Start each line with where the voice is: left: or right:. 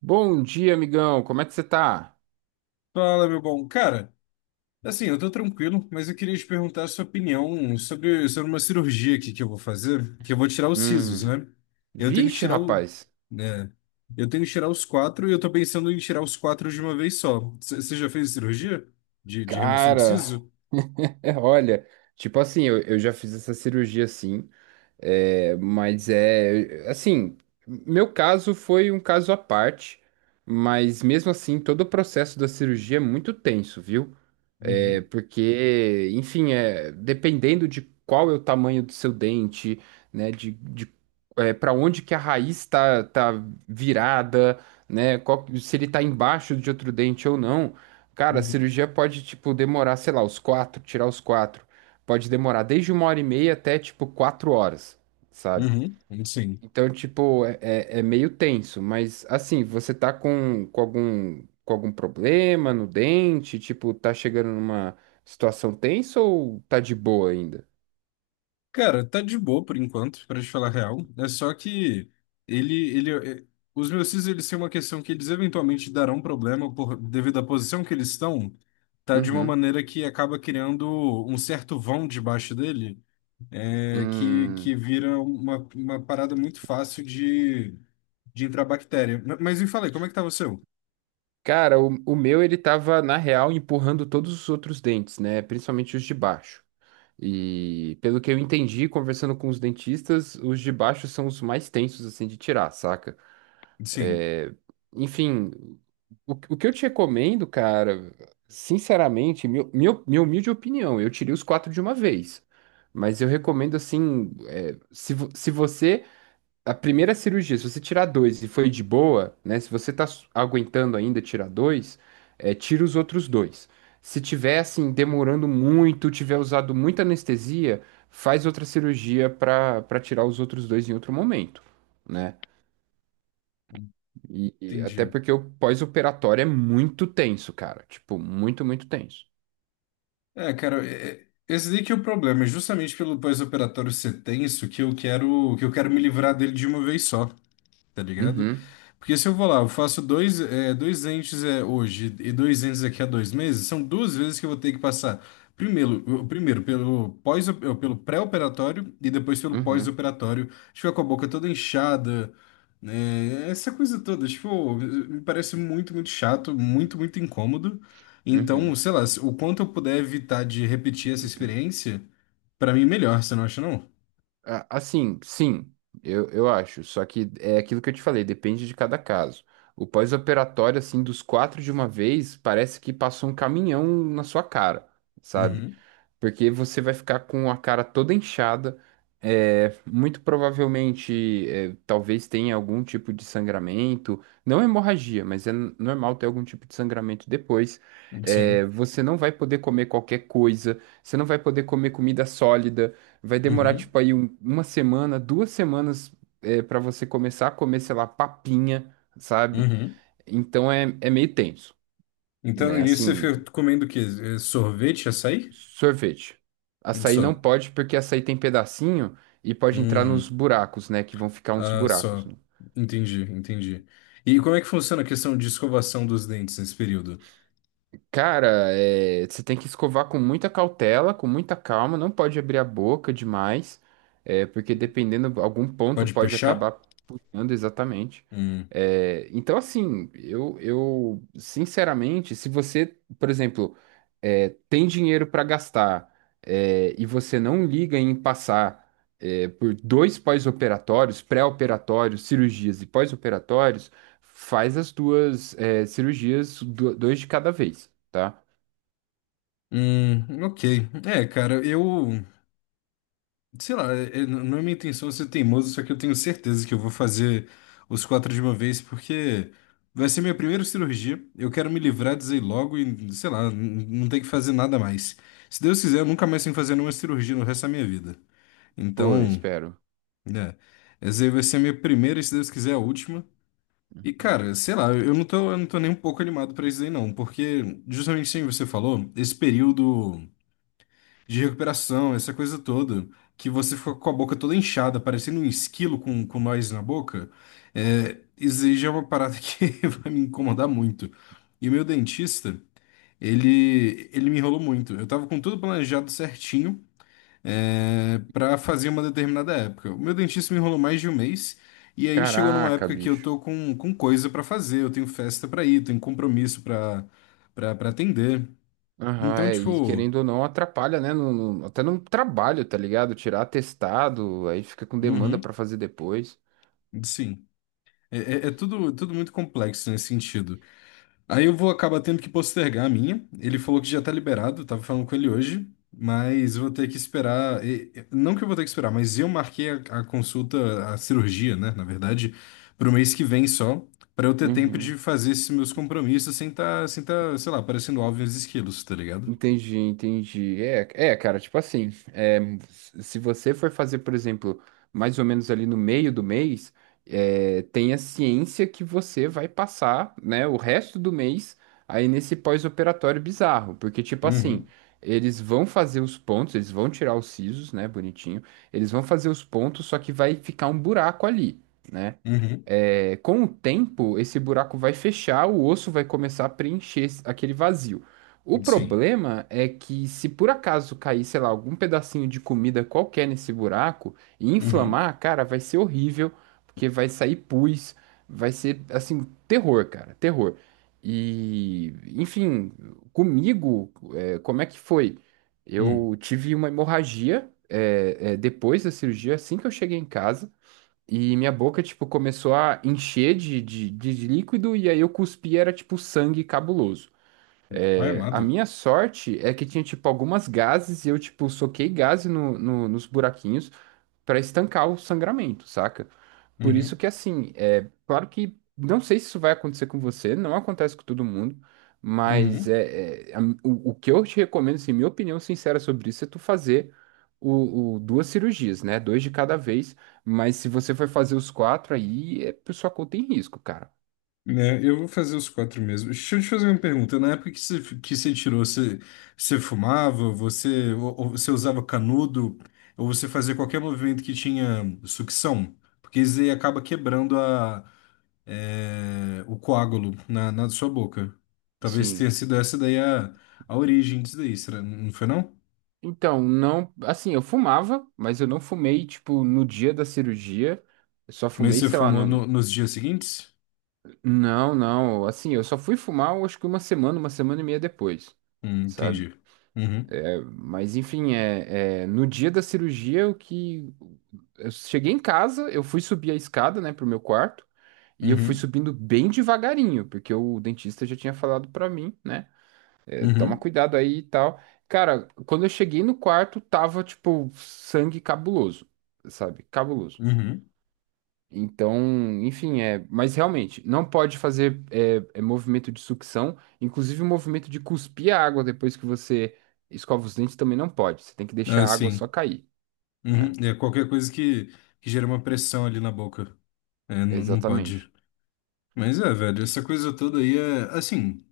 right: Bom dia, amigão. Como é que você tá?
left: Fala, meu bom. Cara, assim, eu tô tranquilo, mas eu queria te perguntar a sua opinião sobre uma cirurgia aqui que eu vou fazer, que eu vou tirar os sisos,
right: Hum.
left: né? Eu tenho que
right: Vixe,
left: tirar o,
right: rapaz.
left: né? Eu tenho que tirar os quatro e eu tô pensando em tirar os quatro de uma vez só. Você já fez cirurgia de remoção de
right: Cara,
left: siso?
right: olha, tipo assim, eu já fiz essa cirurgia assim, é, mas é assim, meu caso foi um caso à parte, mas mesmo assim, todo o processo da cirurgia é muito tenso, viu? É,
left: Uhum,
right: porque, enfim, é, dependendo de qual é o tamanho do seu dente, né, de para onde que a raiz está virada, né, se ele está embaixo de outro dente ou não, cara, a
left: uhum.
right: cirurgia pode, tipo, demorar, sei lá, os quatro, tirar os quatro, pode demorar desde uma hora e meia até, tipo, 4 horas, sabe?
left: Uhum, sim.
right: Então, tipo, é meio tenso, mas assim, você tá com, com algum problema no dente, tipo, tá chegando numa situação tensa ou tá de boa ainda?
left: Cara, tá de boa por enquanto, pra te falar a real. É só que ele, é- os meus cis, eles têm uma questão que eles eventualmente darão problema por devido à posição que eles estão, tá de uma
right: Uhum.
left: maneira que acaba criando um certo vão debaixo dele, que
right: Hum.
left: vira uma parada muito fácil de entrar bactéria. Mas me falei, como é que tá o seu?
right: Cara, o meu ele tava, na real, empurrando todos os outros dentes, né? Principalmente os de baixo. E pelo que eu entendi, conversando com os dentistas, os de baixo são os mais tensos, assim, de tirar, saca?
left: Sim,
right: É, enfim, o que eu te recomendo, cara, sinceramente, minha humilde opinião, eu tirei os quatro de uma vez. Mas eu recomendo assim, é, se você. A primeira cirurgia, se você tirar dois e foi de boa, né? Se você tá aguentando ainda tirar dois, é, tira os outros dois. Se tiver assim, demorando muito, tiver usado muita anestesia, faz outra cirurgia para tirar os outros dois em outro momento. Né? E até
left: entendi.
right: porque o pós-operatório é muito tenso, cara. Tipo, muito, muito tenso.
left: É, cara, esse daí que é o problema, é justamente pelo pós-operatório ser tenso que eu quero me livrar dele de uma vez só, tá ligado?
right: Uhum,
left: Porque se eu vou lá, eu faço dois, é, dois entes é, hoje e dois entes daqui a dois meses, são duas vezes que eu vou ter que passar. Primeiro, primeiro pelo pós, pelo pré-operatório e depois pelo
right: uhum,
left: pós-operatório. Ficar com a boca toda inchada, né? Essa coisa toda, tipo, me parece muito, muito chato, muito, muito incômodo. Então,
right: uhum.
left: sei lá, o quanto eu puder evitar de repetir essa experiência, pra mim é melhor, você não acha, não?
right: Assim, sim, eu acho. Só que é aquilo que eu te falei, depende de cada caso. O pós-operatório, assim, dos quatro de uma vez, parece que passou um caminhão na sua cara, sabe?
left: Uhum,
right: Porque você vai ficar com a cara toda inchada, é, muito provavelmente, é, talvez tenha algum tipo de sangramento, não hemorragia, mas é normal ter algum tipo de sangramento depois. É,
left: sim.
right: você não vai poder comer qualquer coisa, você não vai poder comer comida sólida, vai demorar
left: Uhum,
right: tipo aí uma semana, 2 semanas, é, para você começar a comer, sei lá, papinha, sabe?
left: uhum.
right: Então é meio tenso,
left: Então, no
right: né?
left: início, você
right: Assim,
left: fica comendo o quê? Sorvete, açaí?
right: sorvete.
left: Um
right: Açaí não
left: só.
right: pode, porque açaí tem pedacinho e pode entrar nos
left: Hum,
right: buracos, né? Que vão ficar uns
left: ah,
right: buracos.
left: só.
right: Né?
left: Entendi, entendi. E como é que funciona a questão de escovação dos dentes nesse período?
right: Cara, é, você tem que escovar com muita cautela, com muita calma, não pode abrir a boca demais, é, porque dependendo, algum ponto
left: Pode
right: pode
left: puxar?
right: acabar puxando exatamente.
left: Hum,
right: É, então, assim, eu, sinceramente, se você, por exemplo, é, tem dinheiro para gastar, é, e você não liga em passar, é, por dois pós-operatórios, pré-operatórios, cirurgias e pós-operatórios, faz as duas é, cirurgias, dois de cada vez, tá?
left: ok. É, cara, eu... Sei lá, não é minha intenção ser teimoso, só que eu tenho certeza que eu vou fazer os quatro de uma vez, porque vai ser minha primeira cirurgia. Eu quero me livrar disso aí logo e, sei lá, não tem que fazer nada mais. Se Deus quiser, eu nunca mais tenho que fazer nenhuma cirurgia no resto da minha vida.
right: Pô, eu
left: Então,
right: espero.
left: né, essa aí vai ser a minha primeira, e se Deus quiser, a última. E, cara, sei lá, eu não tô nem um pouco animado pra isso aí, não, porque, justamente assim você falou, esse período de recuperação, essa coisa toda, que você fica com a boca toda inchada, parecendo um esquilo com nós na boca, é, isso aí já é uma parada que vai me incomodar muito. E o meu dentista, ele me enrolou muito. Eu tava com tudo planejado certinho para fazer uma determinada época. O meu dentista me enrolou mais de um mês, e aí chegou numa
right: Caraca,
left: época que eu
right: bicho.
left: tô com coisa pra fazer, eu tenho festa pra ir, tenho compromisso pra para atender.
right: Aham,
left: Então,
right: é, e
left: tipo,
right: querendo ou não, atrapalha, né? Até no trabalho, tá ligado? Tirar atestado, aí fica com demanda
left: uhum,
right: pra fazer depois.
left: sim. É, é tudo, tudo muito complexo nesse sentido. Aí eu vou acabar tendo que postergar a minha. Ele falou que já tá liberado, eu tava falando com ele hoje, mas eu vou ter que esperar. Não que eu vou ter que esperar, mas eu marquei a consulta, a cirurgia, né, na verdade, pro mês que vem só, pra eu ter tempo de
right: Uhum.
left: fazer esses meus compromissos sem tá, sem tá, sei lá, parecendo alvo e os esquilos, tá ligado?
right: Entendi, entendi. É, cara, tipo assim, é, se você for fazer, por exemplo, mais ou menos ali no meio do mês, é, tenha ciência que você vai passar, né, o resto do mês aí nesse pós-operatório bizarro, porque, tipo assim,
left: Uhum,
right: eles vão fazer os pontos, eles vão tirar os sisos, né, bonitinho, eles vão fazer os pontos, só que vai ficar um buraco ali. Né?
left: uhum,
right: É, com o tempo, esse buraco vai fechar, o osso vai começar a preencher aquele vazio. O
left: sim.
right: problema é que, se por acaso cair, sei lá, algum pedacinho de comida qualquer nesse buraco e
left: Uhum,
right: inflamar, cara, vai ser horrível, porque vai sair pus, vai ser, assim, terror, cara, terror. E, enfim, comigo, é, como é que foi?
left: uhum.
right: Eu tive uma hemorragia, é, depois da cirurgia, assim que eu cheguei em casa. E minha boca, tipo, começou a encher de líquido e aí eu cuspi, era tipo sangue cabuloso.
left: Ai,
right: É, a
left: amado.
right: minha sorte é que tinha, tipo, algumas gases e eu, tipo, soquei gás nos buraquinhos pra estancar o sangramento, saca? Por isso
left: Uhum,
right: que, assim, é claro que não sei se isso vai acontecer com você, não acontece com todo mundo, mas
left: uhum.
right: o que eu te recomendo, assim, minha opinião sincera sobre isso é tu fazer duas cirurgias, né? Dois de cada vez, mas se você for fazer os quatro aí, é por sua conta em risco, cara.
left: Né, eu vou fazer os quatro mesmo. Deixa eu te fazer uma pergunta. Na época que você tirou, você, você fumava, você, ou você usava canudo, ou você fazia qualquer movimento que tinha sucção? Porque isso aí acaba quebrando o coágulo na sua boca. Talvez tenha
right: Sim.
left: sido essa daí a origem disso daí, será? Não foi não?
right: Então, não, assim, eu fumava, mas eu não fumei, tipo, no dia da cirurgia, eu só
left: Mas
right: fumei,
left: você
right: sei lá,
left: fumou
right: no.
left: nos dias seguintes?
right: Não, não. Assim, eu só fui fumar, eu acho que uma semana e meia depois, sabe?
left: Entendi. Uhum,
right: É, mas enfim, é, no dia da cirurgia, o que eu cheguei em casa, eu fui subir a escada, né, pro meu quarto, e eu fui
left: uhum,
right: subindo bem devagarinho, porque o dentista já tinha falado pra mim, né, toma
left: uhum,
right: cuidado aí e tal. Cara, quando eu cheguei no quarto, tava tipo sangue cabuloso, sabe? Cabuloso.
left: uhum.
right: Então, enfim, é. Mas realmente, não pode fazer é, movimento de sucção, inclusive o movimento de cuspir a água depois que você escova os dentes também não pode. Você tem que
left: Ah,
right: deixar a água só
left: sim.
right: cair,
left: Uhum,
right: né?
left: é qualquer coisa que gera uma pressão ali na boca. É, não
right: Exatamente.
left: pode. Mas é, velho, essa coisa toda aí é. Assim,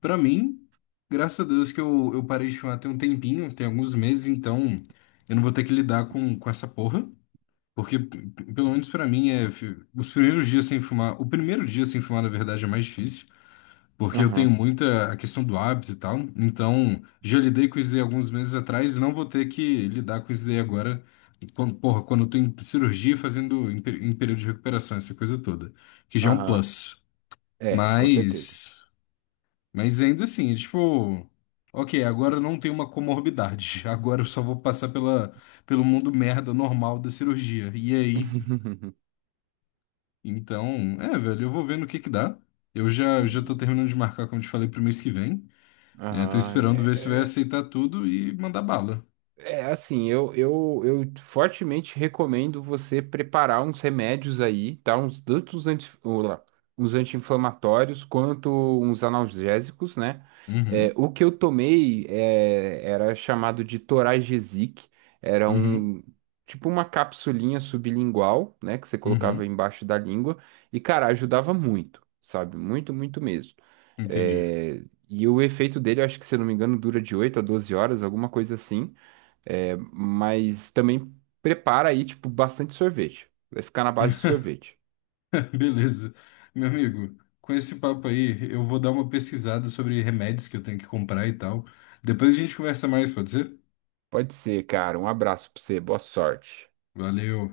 left: pra mim, graças a Deus que eu parei de fumar tem um tempinho, tem alguns meses, então eu não vou ter que lidar com essa porra. Porque, pelo menos pra mim, é. Os primeiros dias sem fumar. O primeiro dia sem fumar, na verdade, é mais difícil. Porque eu tenho
right: Aham,
left: muita a questão do hábito e tal. Então, já lidei com isso daí alguns meses atrás e não vou ter que lidar com isso daí agora. Quando, porra, quando eu tô em cirurgia fazendo em, em período de recuperação, essa coisa toda. Que já é um
right: aham.
left: plus.
right: É, com certeza.
left: Mas, mas ainda assim, é tipo, ok, agora eu não tenho uma comorbidade. Agora eu só vou passar pela, pelo mundo merda normal da cirurgia. E aí? Então, é, velho, eu vou vendo o que que dá. Eu já, já tô
right: Hum.
left: terminando de marcar, como eu te falei, pro mês que vem. É, tô
right: Aham.
left: esperando ver se vai aceitar tudo e mandar bala.
right: É assim, eu fortemente recomendo você preparar uns remédios aí, tá? Uns, tanto os anti, ô, lá, uns anti-inflamatórios quanto uns analgésicos, né? É,
left: Uhum,
right: o que eu tomei era chamado de Toragesic, era
left: uhum,
right: um tipo uma capsulinha sublingual, né? Que você colocava
left: uhum,
right: embaixo da língua, e cara, ajudava muito, sabe? Muito, muito mesmo.
left: entendi.
right: É, e o efeito dele, eu acho que se eu não me engano, dura de 8 a 12 horas, alguma coisa assim. É, mas também prepara aí, tipo, bastante sorvete. Vai ficar na base de sorvete.
left: Beleza. Meu amigo, com esse papo aí, eu vou dar uma pesquisada sobre remédios que eu tenho que comprar e tal. Depois a gente conversa mais, pode ser?
right: Pode ser, cara. Um abraço pra você. Boa sorte.
left: Valeu.